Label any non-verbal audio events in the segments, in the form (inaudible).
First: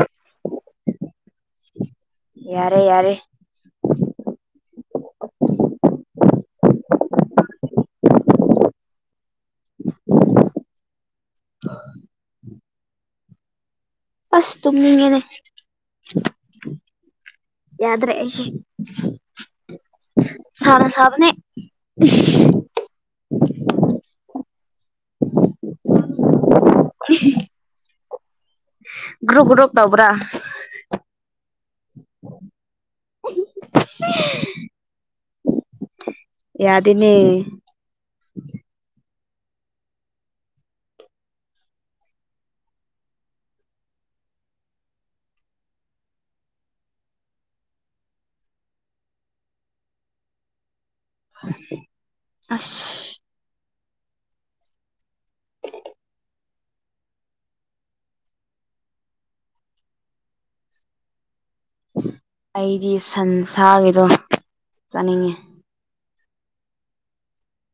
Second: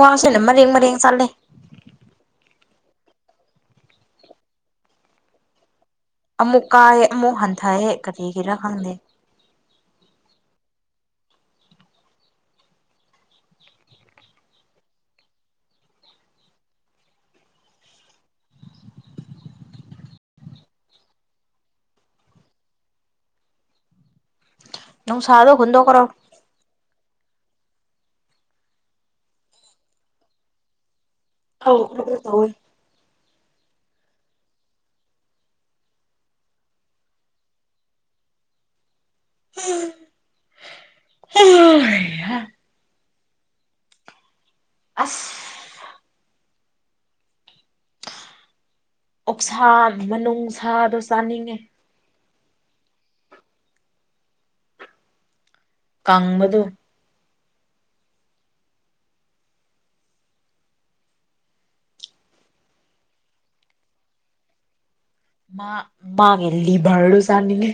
ꯋꯥꯕꯅ ꯃꯔꯦꯡ ꯃꯔꯦꯡ ꯆꯠꯂꯦ ꯌꯥꯔꯦ ꯌꯥꯔꯦ ꯑꯃꯨꯛ ꯀꯥꯏꯑꯦ ꯑꯃꯨꯛ ꯍꯟꯊꯌꯦ ꯀꯔꯤꯒꯤꯔ ꯈꯪꯗꯦ ꯑꯁ ꯇꯨꯝꯅꯤꯡꯉꯦꯅꯦ ꯌꯥꯗ꯭ꯔꯦ ꯑꯩꯁꯦ ꯁꯥꯅ ꯁꯥꯕꯅꯦ ꯅꯨꯡꯁꯥꯗꯨ ꯍꯨꯟꯗꯣꯛ ꯈ꯭ꯔꯣ (unintelligible) ꯒ꯭ꯔꯨꯞ ꯒ꯭ꯔꯨꯞ ꯇꯧꯕ꯭ꯔꯥ ꯑꯧ ꯒ꯭ꯔꯨꯞ ꯒ꯭ꯔꯨꯞ ꯇꯧꯏ ꯌꯥꯗꯦꯅꯦ (inaudible) ꯍꯩ ꯍꯥ ꯑꯁ ꯑꯣꯛꯁꯥ ꯃꯅꯨꯡꯁꯥꯗꯣ ꯆꯥꯅꯤꯡꯉꯦ꯫ ꯑꯁ꯫ ꯀꯪꯕꯗꯨ꯫ ꯑꯩꯗꯤ ꯁꯟꯁꯥꯒꯤꯗꯣ ꯆꯠꯅꯤꯡꯉꯦ꯫ ꯃꯥ ꯃꯥꯒꯤ ꯂꯤꯚꯔꯗꯨ ꯆꯥꯅꯤꯡꯉꯦ꯫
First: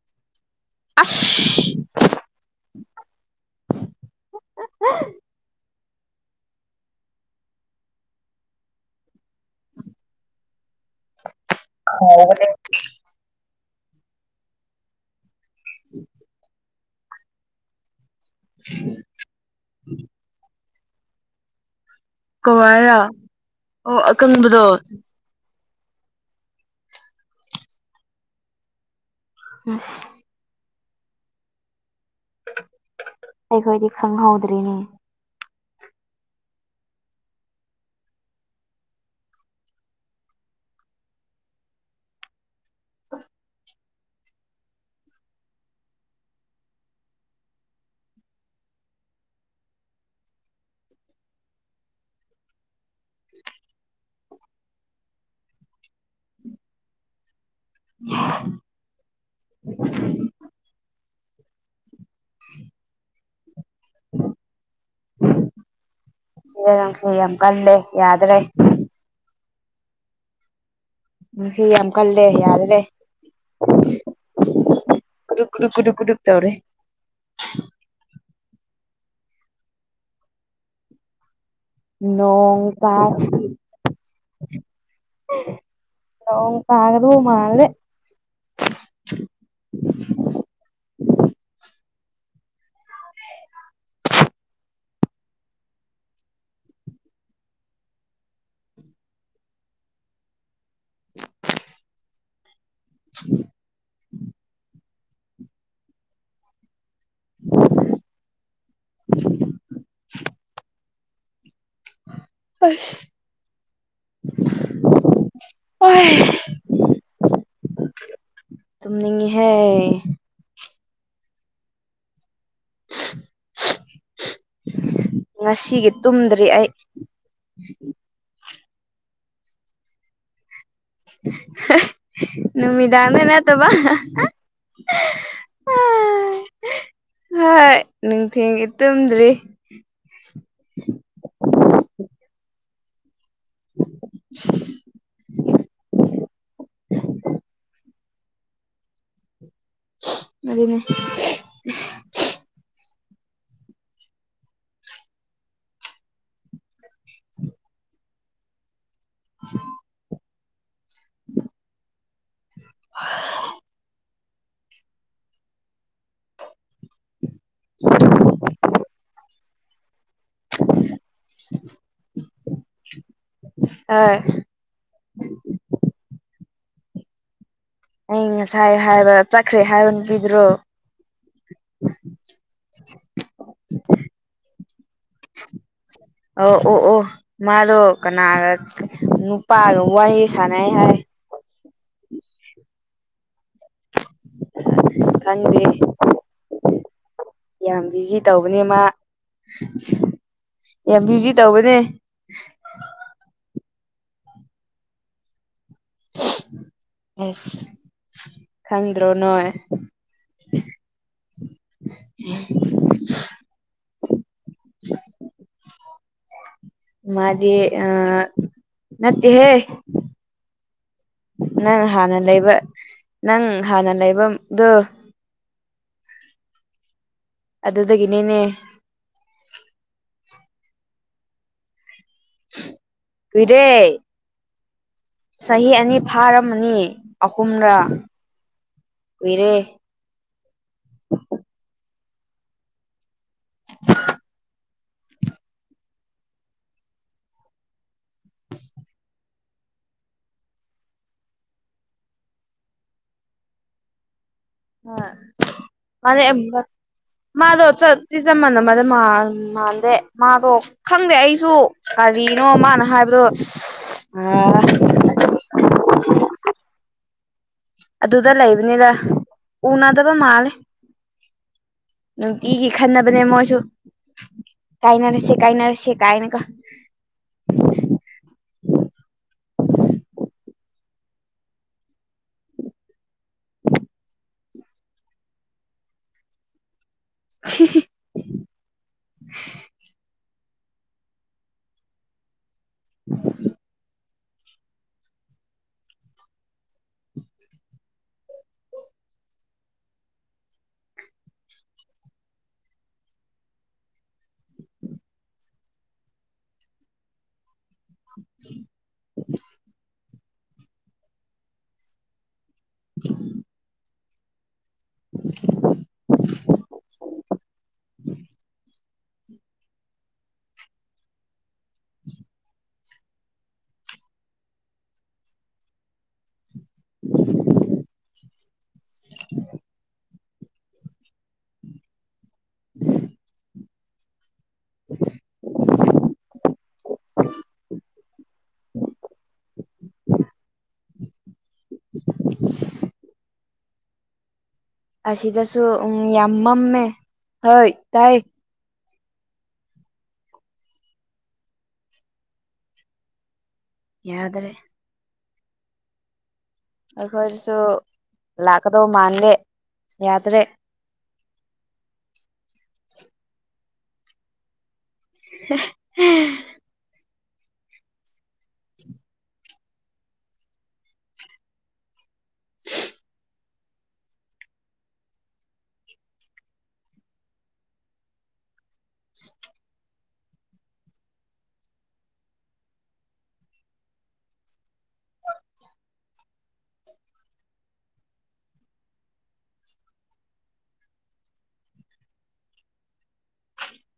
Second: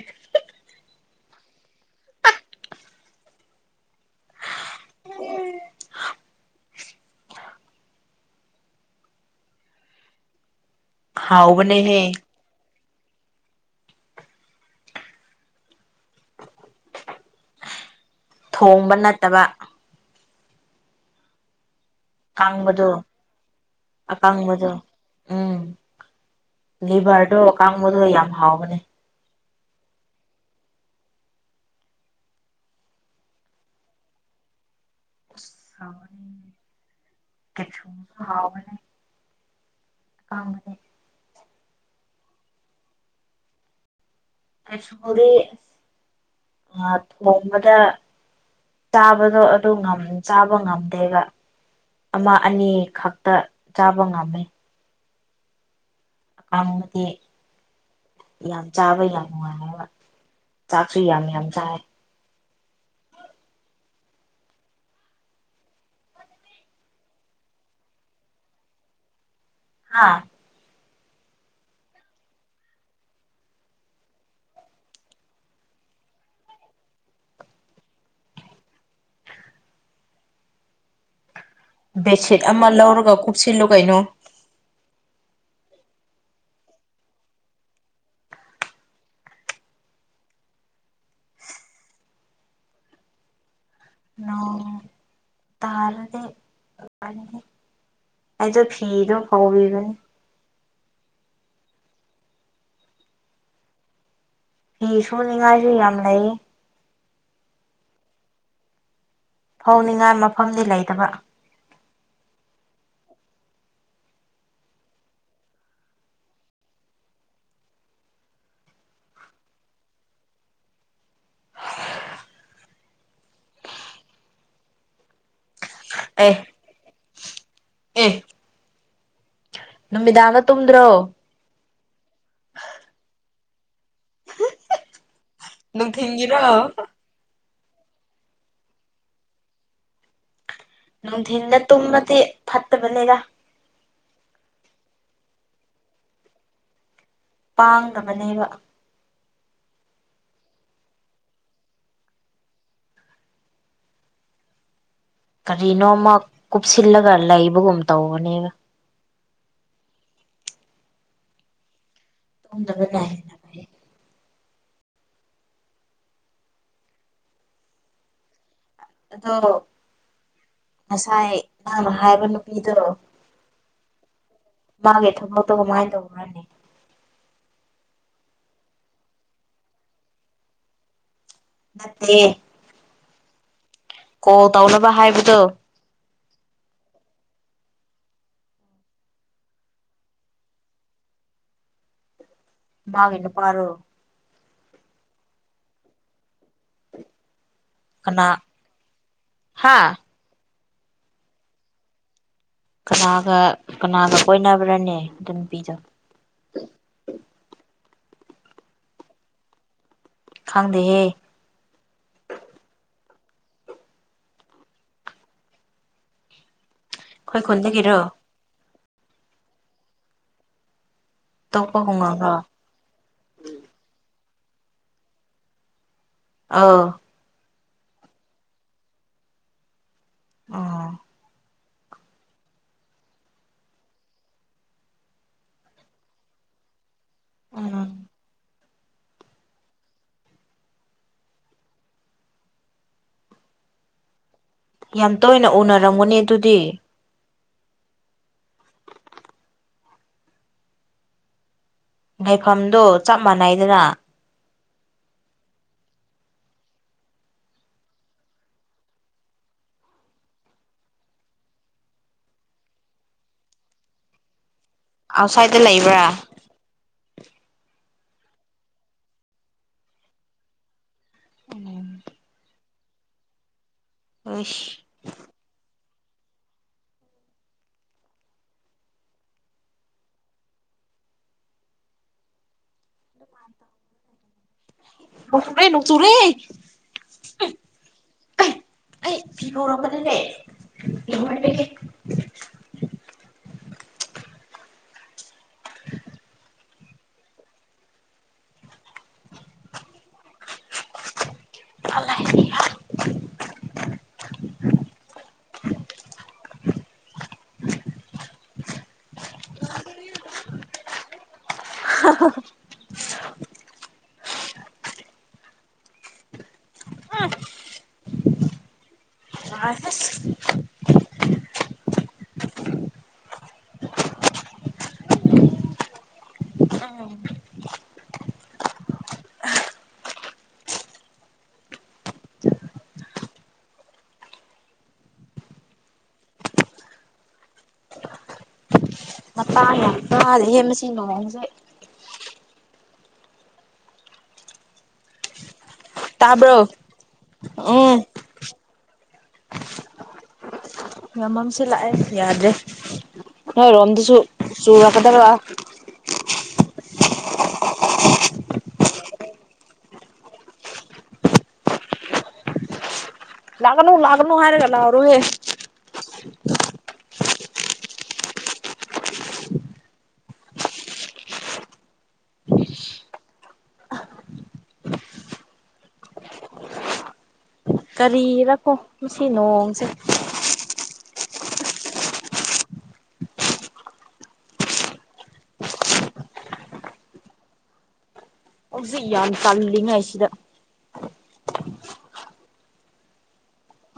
ꯑꯁ꯫ (unintelligible) ꯍꯥꯎꯕꯅꯦꯍꯦ꯫ (inaudible) ꯊꯣꯡꯕ ꯅꯠꯇꯕ꯫ (inaudible) ꯀꯥꯡꯕꯗꯣ ꯀꯋꯥꯔꯥ ꯑꯣ ꯑꯀꯪꯕꯗꯣ ꯑꯀꯥꯡꯕꯗꯣ꯫ ꯎꯝ ꯂꯤꯚꯔꯗꯣ ꯀꯥꯡꯕꯗꯣ ꯌꯥꯝ ꯍꯥꯎꯕꯅꯦ꯫ ꯎꯝ꯫ ꯑꯩꯈꯣꯏꯗꯤ ꯈꯪꯍꯧꯗ꯭ꯔꯤꯅꯦ꯫ ꯍꯥꯎꯕꯅꯤ ꯁꯀꯦꯞꯁꯨꯜ ꯍꯥꯎꯕꯅꯦ꯫ ꯇꯥꯡꯕꯅꯦ꯫ ꯀꯦꯞꯁꯨꯜꯗꯤ ꯑꯥ ꯊꯣꯡꯕꯗ ꯆꯥꯕꯗꯣ ꯑꯗꯨ ꯉꯝ ꯆꯥꯕ ꯉꯝꯗꯦꯕ꯫ ꯑꯃ ꯑꯅꯤ ꯈꯛꯇ ꯆꯥꯕ ꯉꯝꯃꯦ꯫ ꯉꯝꯕꯗꯤ ꯃꯗꯤ ꯌꯥꯝ ꯆꯥꯕ ꯌꯥꯝ ꯅꯨꯡꯉꯥꯏꯌꯦꯕ ꯆꯥꯛꯁꯨ ꯌꯥꯝ ꯌꯥꯝ ꯆꯥꯏ꯫ (inaudible) ꯍꯨꯔꯥꯟꯕ ꯅꯪꯁꯨ ꯌꯥꯝ ꯀꯜꯂꯦ ꯌꯥꯗ꯭ꯔꯦ꯫ ꯍꯥ꯫ ꯅꯨꯡꯁꯤꯠ ꯌꯥꯝ ꯀꯜꯂꯦ ꯌꯥꯗ꯭ꯔꯦ꯫ ꯀꯨꯗꯨꯛ ꯀꯨꯗꯨꯛ ꯀꯨꯗꯨꯛ ꯀꯨꯗꯨꯛ ꯇꯧꯔꯦ꯫ ꯕꯦꯠꯁꯤꯠ ꯑꯃ ꯅꯣꯡ ꯇꯥꯕꯒꯤ꯫ ꯅꯣꯡ ꯇꯥꯒꯗꯧ ꯃꯥꯜꯂꯦ꯫ (unintelligible) ꯅꯣꯡ꯫ ꯇꯥꯔꯗꯤ ꯅꯨꯉꯥꯢꯅꯤꯍꯦ ꯑꯩꯗꯣ ꯐꯤꯗꯣ ꯐꯥꯎꯔꯤꯕꯅꯤ꯫ (inaudible) (inaudible) ꯐꯤ ꯁꯨꯅꯤꯡꯉꯥꯏꯁꯨ ꯌꯥꯝ ꯂꯩ꯫ (inaudible) ꯐꯧꯅꯤꯡꯉꯥꯏ ꯃꯐꯝꯗꯤ ꯂꯩ ꯇꯕ꯫ (unintelligible) ꯇꯨꯝꯅꯤꯡꯉꯤꯍꯦ꯫ ꯉꯁꯤꯒꯤ ꯑꯦ ꯇꯨꯝꯗ꯭ꯔꯤ ꯑꯩ꯫ ꯑꯦ ꯅꯨꯃꯤꯗꯥꯡꯗ ꯇꯨꯝꯗ꯭ꯔꯣ? (unintelligible) ꯅꯨꯃꯤꯗꯥꯡꯗ ꯅꯠꯇꯕ ꯫ (unintelligible) (unintelligible) ꯅꯨꯡꯊꯤꯟꯒꯤꯔꯣ? ꯍꯣꯏ ꯅꯨꯡꯊꯤꯟꯒꯤ ꯇꯨꯝꯗ꯭ꯔꯤ꯫ ꯅꯨꯡꯊꯤꯟꯗ ꯇꯨꯝꯃꯗꯤ ꯐꯠꯇꯕꯅꯦꯗ (unintelligible) ꯄꯥꯡꯗꯕꯅꯦꯕ꯫ ꯑꯗꯨꯅꯦ (unintelligible) (unintelligible) ꯀꯔꯤꯅꯣ ꯑꯃ ꯀꯨꯞꯁꯤꯜꯂꯒ ꯂꯩꯕꯒꯨꯝ ꯇꯧꯕꯅꯦꯕ꯫ (unintelligible) ꯇꯞꯅ (unintelligible) (unintelligible) ꯑꯗꯣ ꯉꯁꯥꯏ ꯅꯪꯅ ꯍꯥꯏꯕ ꯅꯨꯄꯤꯗꯣ ꯑ ꯃꯥꯒꯤ ꯊꯕꯛꯇꯣ ꯀꯃꯥꯏꯟ ꯇꯧꯕ꯭ꯔꯅꯦ ꯑꯩ ꯉꯁꯥꯏ ꯍꯥꯏꯕ ꯆꯠꯈ꯭ꯔꯦ ꯍꯥꯏꯕ ꯅꯨꯄꯤꯗꯨꯔꯣ ꯅꯠꯇꯦ (unintelligible) ꯀꯣꯜ ꯇꯧꯅꯕ ꯍꯥꯏꯕꯗꯨ ꯑꯧ ꯑꯣ ꯑꯣ ꯃꯥꯗꯣ ꯀꯅꯥꯒ ꯅꯨꯄꯥꯒ ꯋꯥꯔꯤ ꯁꯥꯟꯅꯩ ꯍꯥꯏ ꯃꯥꯒꯤ ꯅꯨꯄꯥꯔꯣ ꯈꯪꯗꯦ ꯌꯥꯝ ꯕꯤꯖꯤ ꯀꯅꯥ ꯇꯧꯕꯅꯦ ꯃꯥ ꯍꯥ ꯌꯥꯝ ꯕ꯭ꯌꯨꯖꯤ ꯇꯧꯕꯅꯦ ꯀꯅꯥꯒ ꯀꯅꯥꯒ ꯀꯣꯏꯅꯕ꯭ꯔꯅꯦ ꯑꯗꯨ ꯅꯨꯄꯤꯗꯣ (unintelligible) ꯈꯪꯗ꯭ꯔꯣ ꯅꯣꯏ ꯈꯪꯗꯦꯍꯦ (unintelligible) (unintelligible) ꯑꯩꯈꯣꯏ ꯃꯥꯗꯤ ꯑ ꯈꯨꯟꯗꯒꯤꯔꯣ ꯅꯠꯇꯦ ꯍꯦ ꯑꯇꯣꯞꯄ ꯅꯪ ꯍꯥꯟꯅ ꯈꯨꯡꯒꯪꯔꯣ ꯂꯩꯕ ꯅꯪ ꯍꯥꯟꯅ ꯂꯩꯕꯝꯗꯣ ꯑꯧ ꯑꯗꯨꯗꯒꯤꯅꯤꯅꯦ ꯑꯣ ꯀꯨꯏꯔꯦ ꯆꯍꯤ ꯑꯅꯤ ꯐꯥꯔꯝꯃꯅꯤ ꯑꯍꯨꯝꯔꯥ ꯎꯝ ꯀꯨꯏꯔꯦ ꯌꯥꯝ ꯇꯣꯏꯅ ꯎꯅꯔꯝꯒꯅꯤ ꯑꯗꯨꯗꯤ ꯂꯩꯐꯝꯗꯣ ꯆꯞ ꯃꯥꯟꯅꯩꯌꯦꯗꯅ (unintelligible) ꯃꯥꯅꯦ (unintelligible) ꯃꯥꯗꯣ ꯆꯞ ꯆ ꯃꯟꯅꯕꯗꯤ (unintelligible) ꯃꯥꯟꯃꯥꯟꯗꯦ ꯃꯥꯗꯣ ꯈꯪꯗꯦ ꯑꯩꯁꯨ ꯀꯔꯤꯅꯣ ꯃꯥꯅ ꯍꯥꯏꯕꯗꯣ ꯑꯥꯎꯁꯥꯏꯗꯠꯇ ꯂꯩꯕ꯭ꯔꯥ ꯑꯗꯨꯗ ꯂꯩꯕꯅꯤꯗ ꯎꯅꯗꯕ ꯃꯥꯜꯂꯦ ꯅꯨꯡꯇꯤꯒꯤ ꯈꯠꯅꯕꯅꯦ ꯃꯣꯏꯁꯨ ꯎꯁ ꯀꯥꯏꯅꯔꯁꯦ ꯀꯥꯏꯅꯔꯁꯦ ꯀꯥꯏꯅꯀ (unintelligible) ꯅꯣꯡ ꯆꯨꯔꯦ ꯅꯣꯡ ꯆꯨꯔꯦ ꯑꯩ ꯐꯤ ꯐꯧꯔꯝꯕꯅꯤꯅꯦ ꯂꯣꯏꯔꯦ (unintelligible) (unintelligible) (unintelligible) (unintelligible) (unintelligible) (inaudible) (unintelligible) ꯁꯥꯏꯍꯦ (unintelligible) (unintelligible) (unintelligible) ꯃꯇꯥꯡ ꯌꯥꯝꯆꯥꯗ‌ꯦꯍ‌ꯦ ꯃꯁꯤ ꯅꫭꯡꯁ‌ꯦ (unintelligible) ꯑꯁꯤꯗꯁꯨ ꯎꯝ ꯌꯥꯝ ꯇꯥꯕ꯭ꯔꯣ ꯃꯝꯃꯦ ꯍꯣꯏ ꯎꯝ ꯇꯥꯏ ꯌꯥꯝꯃꯝꯁꯤꯂꯥꯛꯑꯦ ꯌꯥꯗ꯭ꯔꯦ ꯅꯣꯏꯔꯣꯝꯗꯁꯨ ꯌꯥꯗ꯭ꯔꯦ ꯆꯨꯔꯛꯀꯗꯕ ꯑꯩꯈꯣꯏꯗꯁꯨ ꯂꯥꯛꯀꯗꯧ ꯃꯜꯂꯦ ꯌꯥꯗ꯭ꯔꯦ ꯂꯥꯛꯒꯅꯨ ꯂꯥꯛꯒꯅꯨ ꯍꯥꯏꯔꯒ ꯂꯥꯎꯔꫭꯍ‌ꯦ (unintelligible) ꯀꯔꯤꯔꯀꯣ ꯉꯁꯤ ꯅꯣꯡꯁꯦ ꯍꯧꯖꯤꯛ ꯌꯥꯝ ꯇꯜꯂꯤꯉꯩꯁꯤꯗ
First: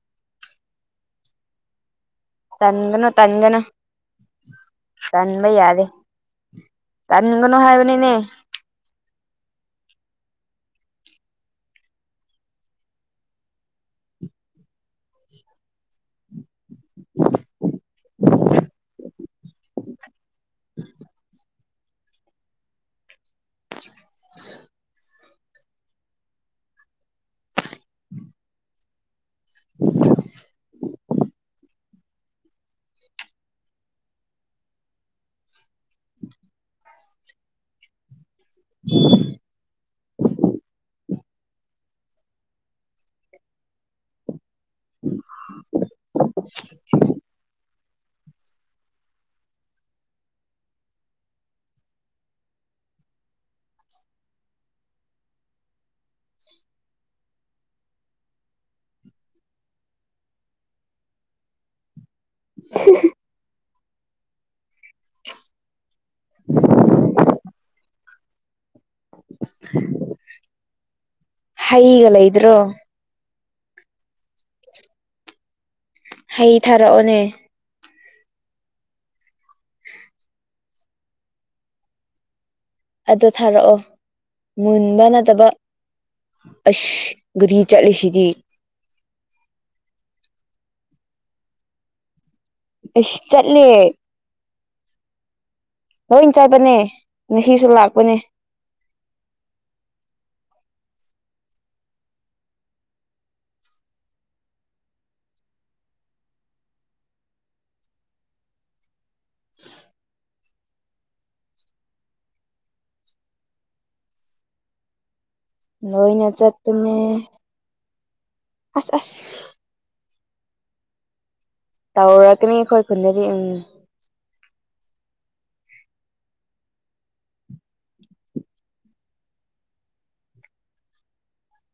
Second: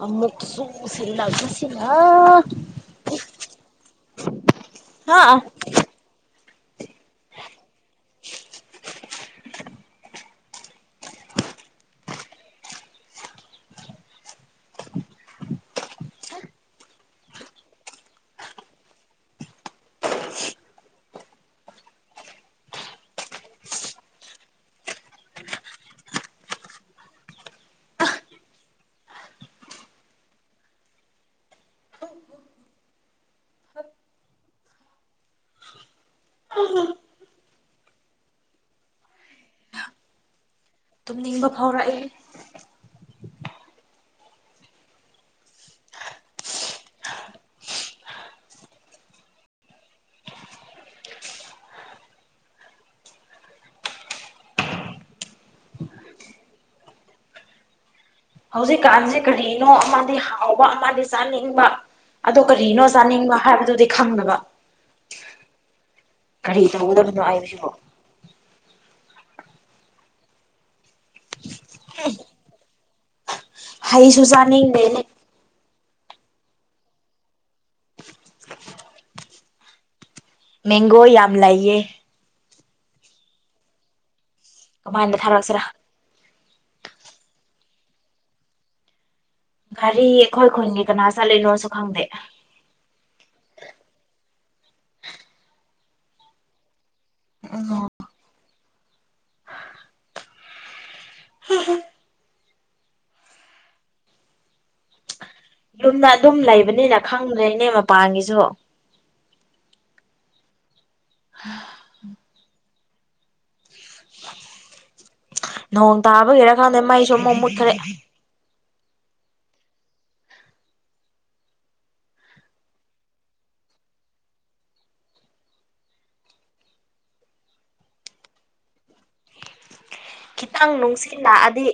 ꯑꯃꯨꯛꯀꯥ ꯆꯨꯁꯤꯜꯂꯛ ꯄꯁꯤꯅ ꯇꯟꯒꯅꯣ ꯇꯟꯒꯅꯣ ꯍꯥ ꯇꯟꯕ ꯌꯥꯗ‌ꯦ ꯇꯥꯟꯒꯅꯨ ꯍꯥꯏꯕꯅꯤꯅꯦ (unintelligible) (unintelligible) (unintelligible) (unintelligible) (unintelligible) (unintelligible) ꯇꯨꯝꯅꯤꯡꯕ ꯐꯥꯎꯔꯛꯑ‌ꯦ (unintelligible) ꯍꯧꯖꯤꯛꯀꯥꯟꯁꯤ ꯀꯔꯤꯅꯣ ꯑꯃꯗꯤ ꯍꯥꯎꯕ ꯑꯃꯗꯤ ꯆꯥꯅꯤꯡꯕ ꯑꯗꯣ ꯀꯔꯤꯅꯣ ꯆꯥꯅꯤꯡꯕ ꯍꯥꯏꯕꯗꯨꯗꯤ ꯈꯪꯗꯕ ꯀꯔꯤ ꯇꯧꯒꯗꯕꯅꯣ ꯍꯥꯏꯕꯁꯤꯕꯣ (unintelligible) ꯍꯩꯒ ꯂꯩꯗ꯭ꯔꯣ ꯍꯩꯁꯨ ꯆꯥꯅꯤꯡꯗꯦꯅꯦ ꯍꯩ ꯊꯥꯔꯛꯑꯣꯅꯦ ꯃꯦꯡꯒꯣ ꯌꯥꯝ ꯂꯩꯌꯦ ꯑꯗꯨ ꯊꯥꯔꯛꯑꯣ ꯃꯨꯟꯕ ꯀꯃꯥꯏꯅ ꯅꯠꯇꯕ ꯊꯥꯔꯛꯁꯤꯔꯥ ꯑꯁ ꯒꯥꯔꯤ ꯆꯠꯂꯤꯁꯤꯗꯤ ꯒꯥꯔꯤ ꯑꯩꯈꯣꯏ ꯈꯨꯟꯒꯤ ꯀꯅꯥ ꯆꯠꯂꯤꯅꯣꯁꯨ ꯈꯪꯗꯦ ꯏꯁ ꯆꯠꯂ‌ꯦ ꯂꯣꯏ ꯆꯠꯄꯅꯦ ꯉꯁꯤꯁꯨ ꯂꯥꯛꯄꯅꯦ ꯍ ꯍ (unintelligible) ꯌꯨꯝꯗ ꯑꯗꯨꯝ ꯂꯩꯕꯅꯤꯅ ꯈꯪꯗ꯭ꯔꯦꯅꯦ ꯃꯄꯥꯟꯒꯤꯁꯨ (inaudible) ꯍꯥ ꯎꯝ (inaudible) ꯅꯣꯡ ꯂꯣꯏꯅ ꯇꯥꯕꯒꯤꯔ ꯈꯪꯗꯦ ꯆꯠꯄꯅꯦ ꯃꯩꯁꯨ ꯑꯃꯨꯛ ꯃꯨꯠꯈ꯭ꯔꯦ ꯑꯁ ꯑꯁ ꯇꯧꯔꯛꯀꯅꯤ ꯑꯩꯈꯣꯏ ꯈꯨꯟꯗꯗꯤ ꯎꯝ ꯈꯤꯇꯪ ꯅꯨꯡꯁꯤꯠ ꯂꯛꯑꯗꯤ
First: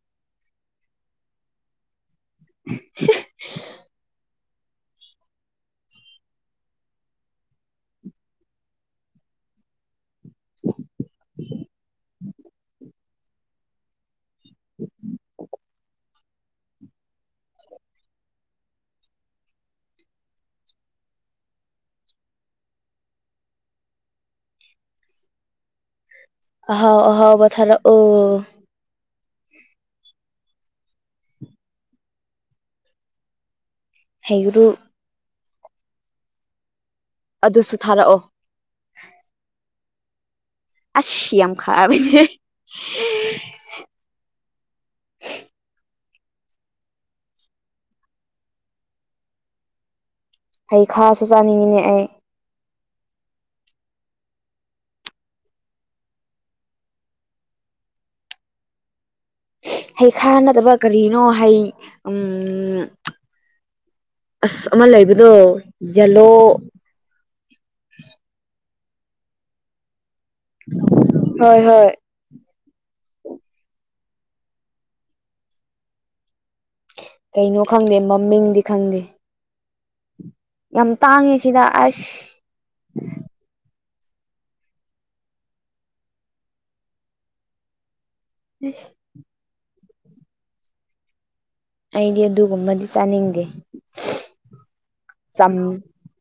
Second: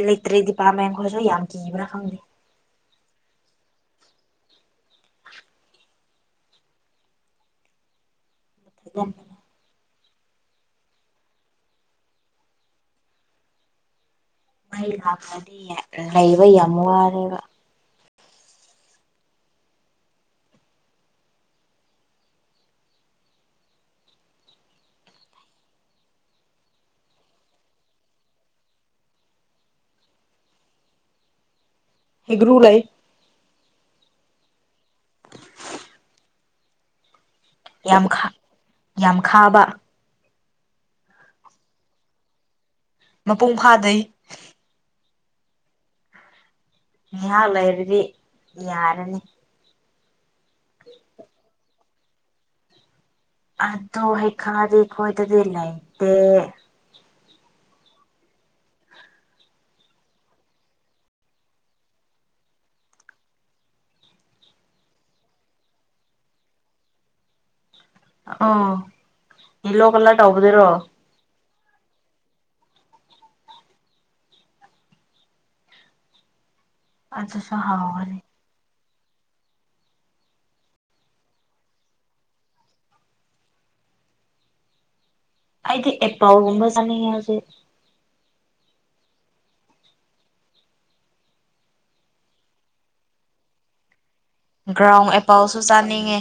ꯏꯂꯦꯛꯇ꯭ꯔꯤꯛ ꯗꯤꯄꯥꯔꯠꯃꯦꯟ ꯈꫭꯏꯁꯨ ꯌꯥꯝ ꯀꯤꯕ꯭ꯔꯥ ꯈꯪꯗꯦ (unintelligible) ꯑꯗꯨꯝ ꯃꯩ ꯂꯥꯛꯄꯗꯤ ꯌꯥꯢ ꯂꯩꯕ ꯌꯥꯝ ꯋꯥꯔꯦꯕ ꯑꯍꯥꯎ ꯑꯍꯥꯎꯕ ꯊꯥꯔꯛ ꯑꯣ ꯍꯩꯒ꯭ꯔꯨ ꯂꯩ ꯍꯩꯒ꯭ꯔꯨ ꯑꯗꯨꯁꯨ ꯊꯥꯔꯛꯑꯣ ꯌꯥꯝꯈꯥ ꯌꯥꯝ ꯈꯥꯕ ꯑꯁ ꯌꯥꯝ ꯈꯥꯕꯅꯦ ꯃꯄꯨꯡ ꯐꯥꯗ꯭ꯔꯤ ꯉꯍꯥꯛ ꯂꯩꯔꯗꯤ ꯌꯥꯔꯅꯤ ꯍꯩ ꯈꯥꯁꯨ ꯆꯥꯅꯤꯡꯉꯤꯅꯦ ꯑꯩ ꯑꯗꯨ ꯍꯩꯈꯥꯗꯤ ꯑꯩꯈꯣꯏꯗꯗꯤ ꯂꯩꯇꯦ ꯍꯩ ꯈꯥ ꯅꯠꯗꯕ ꯀꯔꯤꯅꯣ ꯍꯩ ꯎꯝ ꯑꯁ ꯑꯃ ꯂꯩꯕꯗꯣ ꯌꯦꯂꯣ ꯑꯣ ꯌꯦꯂꯣ ꯀꯂꯔ ꯇꯧꯕꯗꯨꯔꯣ ꯍꯣꯏ ꯍꯣꯏ ꯑꯗꯨꯁꯨ ꯀꯩꯅꯣ ꯈꯪꯗꯦ ꯍꯥꯎꯒꯅꯤ ꯃꯃꯤꯡꯗꯤ ꯈꯪꯗꯦ ꯌꯥꯝ ꯇꯥꯡꯉꯤ ꯁꯤꯗ ꯑꯁ ꯑꯩꯗꯤ ꯑꯦꯄꯜ ꯒꯨꯝꯕ ꯆꯥꯅꯤꯡꯉꯦ ꯍꯧꯖꯤꯛ ꯢꯁ ꯑꯩꯗꯤ ꯑꯗꯨꯒꯨꯝꯕꯗꯤ ꯆꯥꯅꯤꯡꯗꯦ ꯒ꯭ꯔꯥꯎꯟ ꯆꯝ ꯑꯦꯄꯜꯁꯨ ꯆꯥꯅꯤꯡꯉꯦ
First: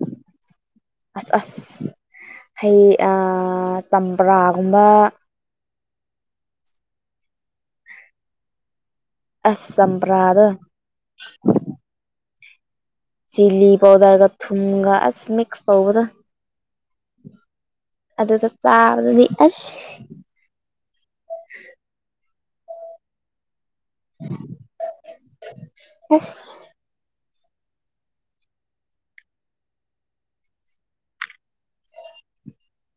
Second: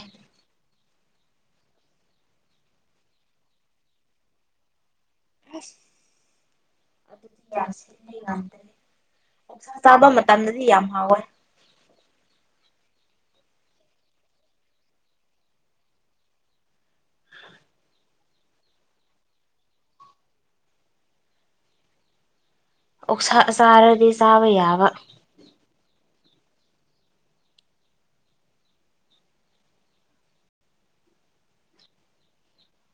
ꯑꯁ ꯑꯁ ꯍꯩ ꯆꯝꯄ꯭ꯔꯥꯒꯨꯝꯕ ꯑꯁ ꯑꯗꯨꯗꯤ (inaudible) (inaudible) (inaudible) ꯑꯁ ꯑꯣꯛꯁꯥ ꯆꯥꯕ ꯆꯝꯄ꯭ꯔꯥꯗꯣ ꯃꯇꯝꯗꯗꯤ ꯌꯥꯝ ꯍꯥꯎꯋꯦ ꯆꯤꯂꯤ ꯄꯥꯎꯗꯔꯒ ꯊꯨꯝꯒ ꯑꯁ ꯃꯤꯛꯁ ꯇꯧꯕꯗꯣ ꯑꯗꯨꯗ ꯆꯥꯕꯗꯨꯗꯤ ꯑꯁ ꯑꯣꯛꯁꯥ ꯆꯥꯔꯗꯤ ꯆꯥꯕ ꯌꯥꯕ ꯑꯁ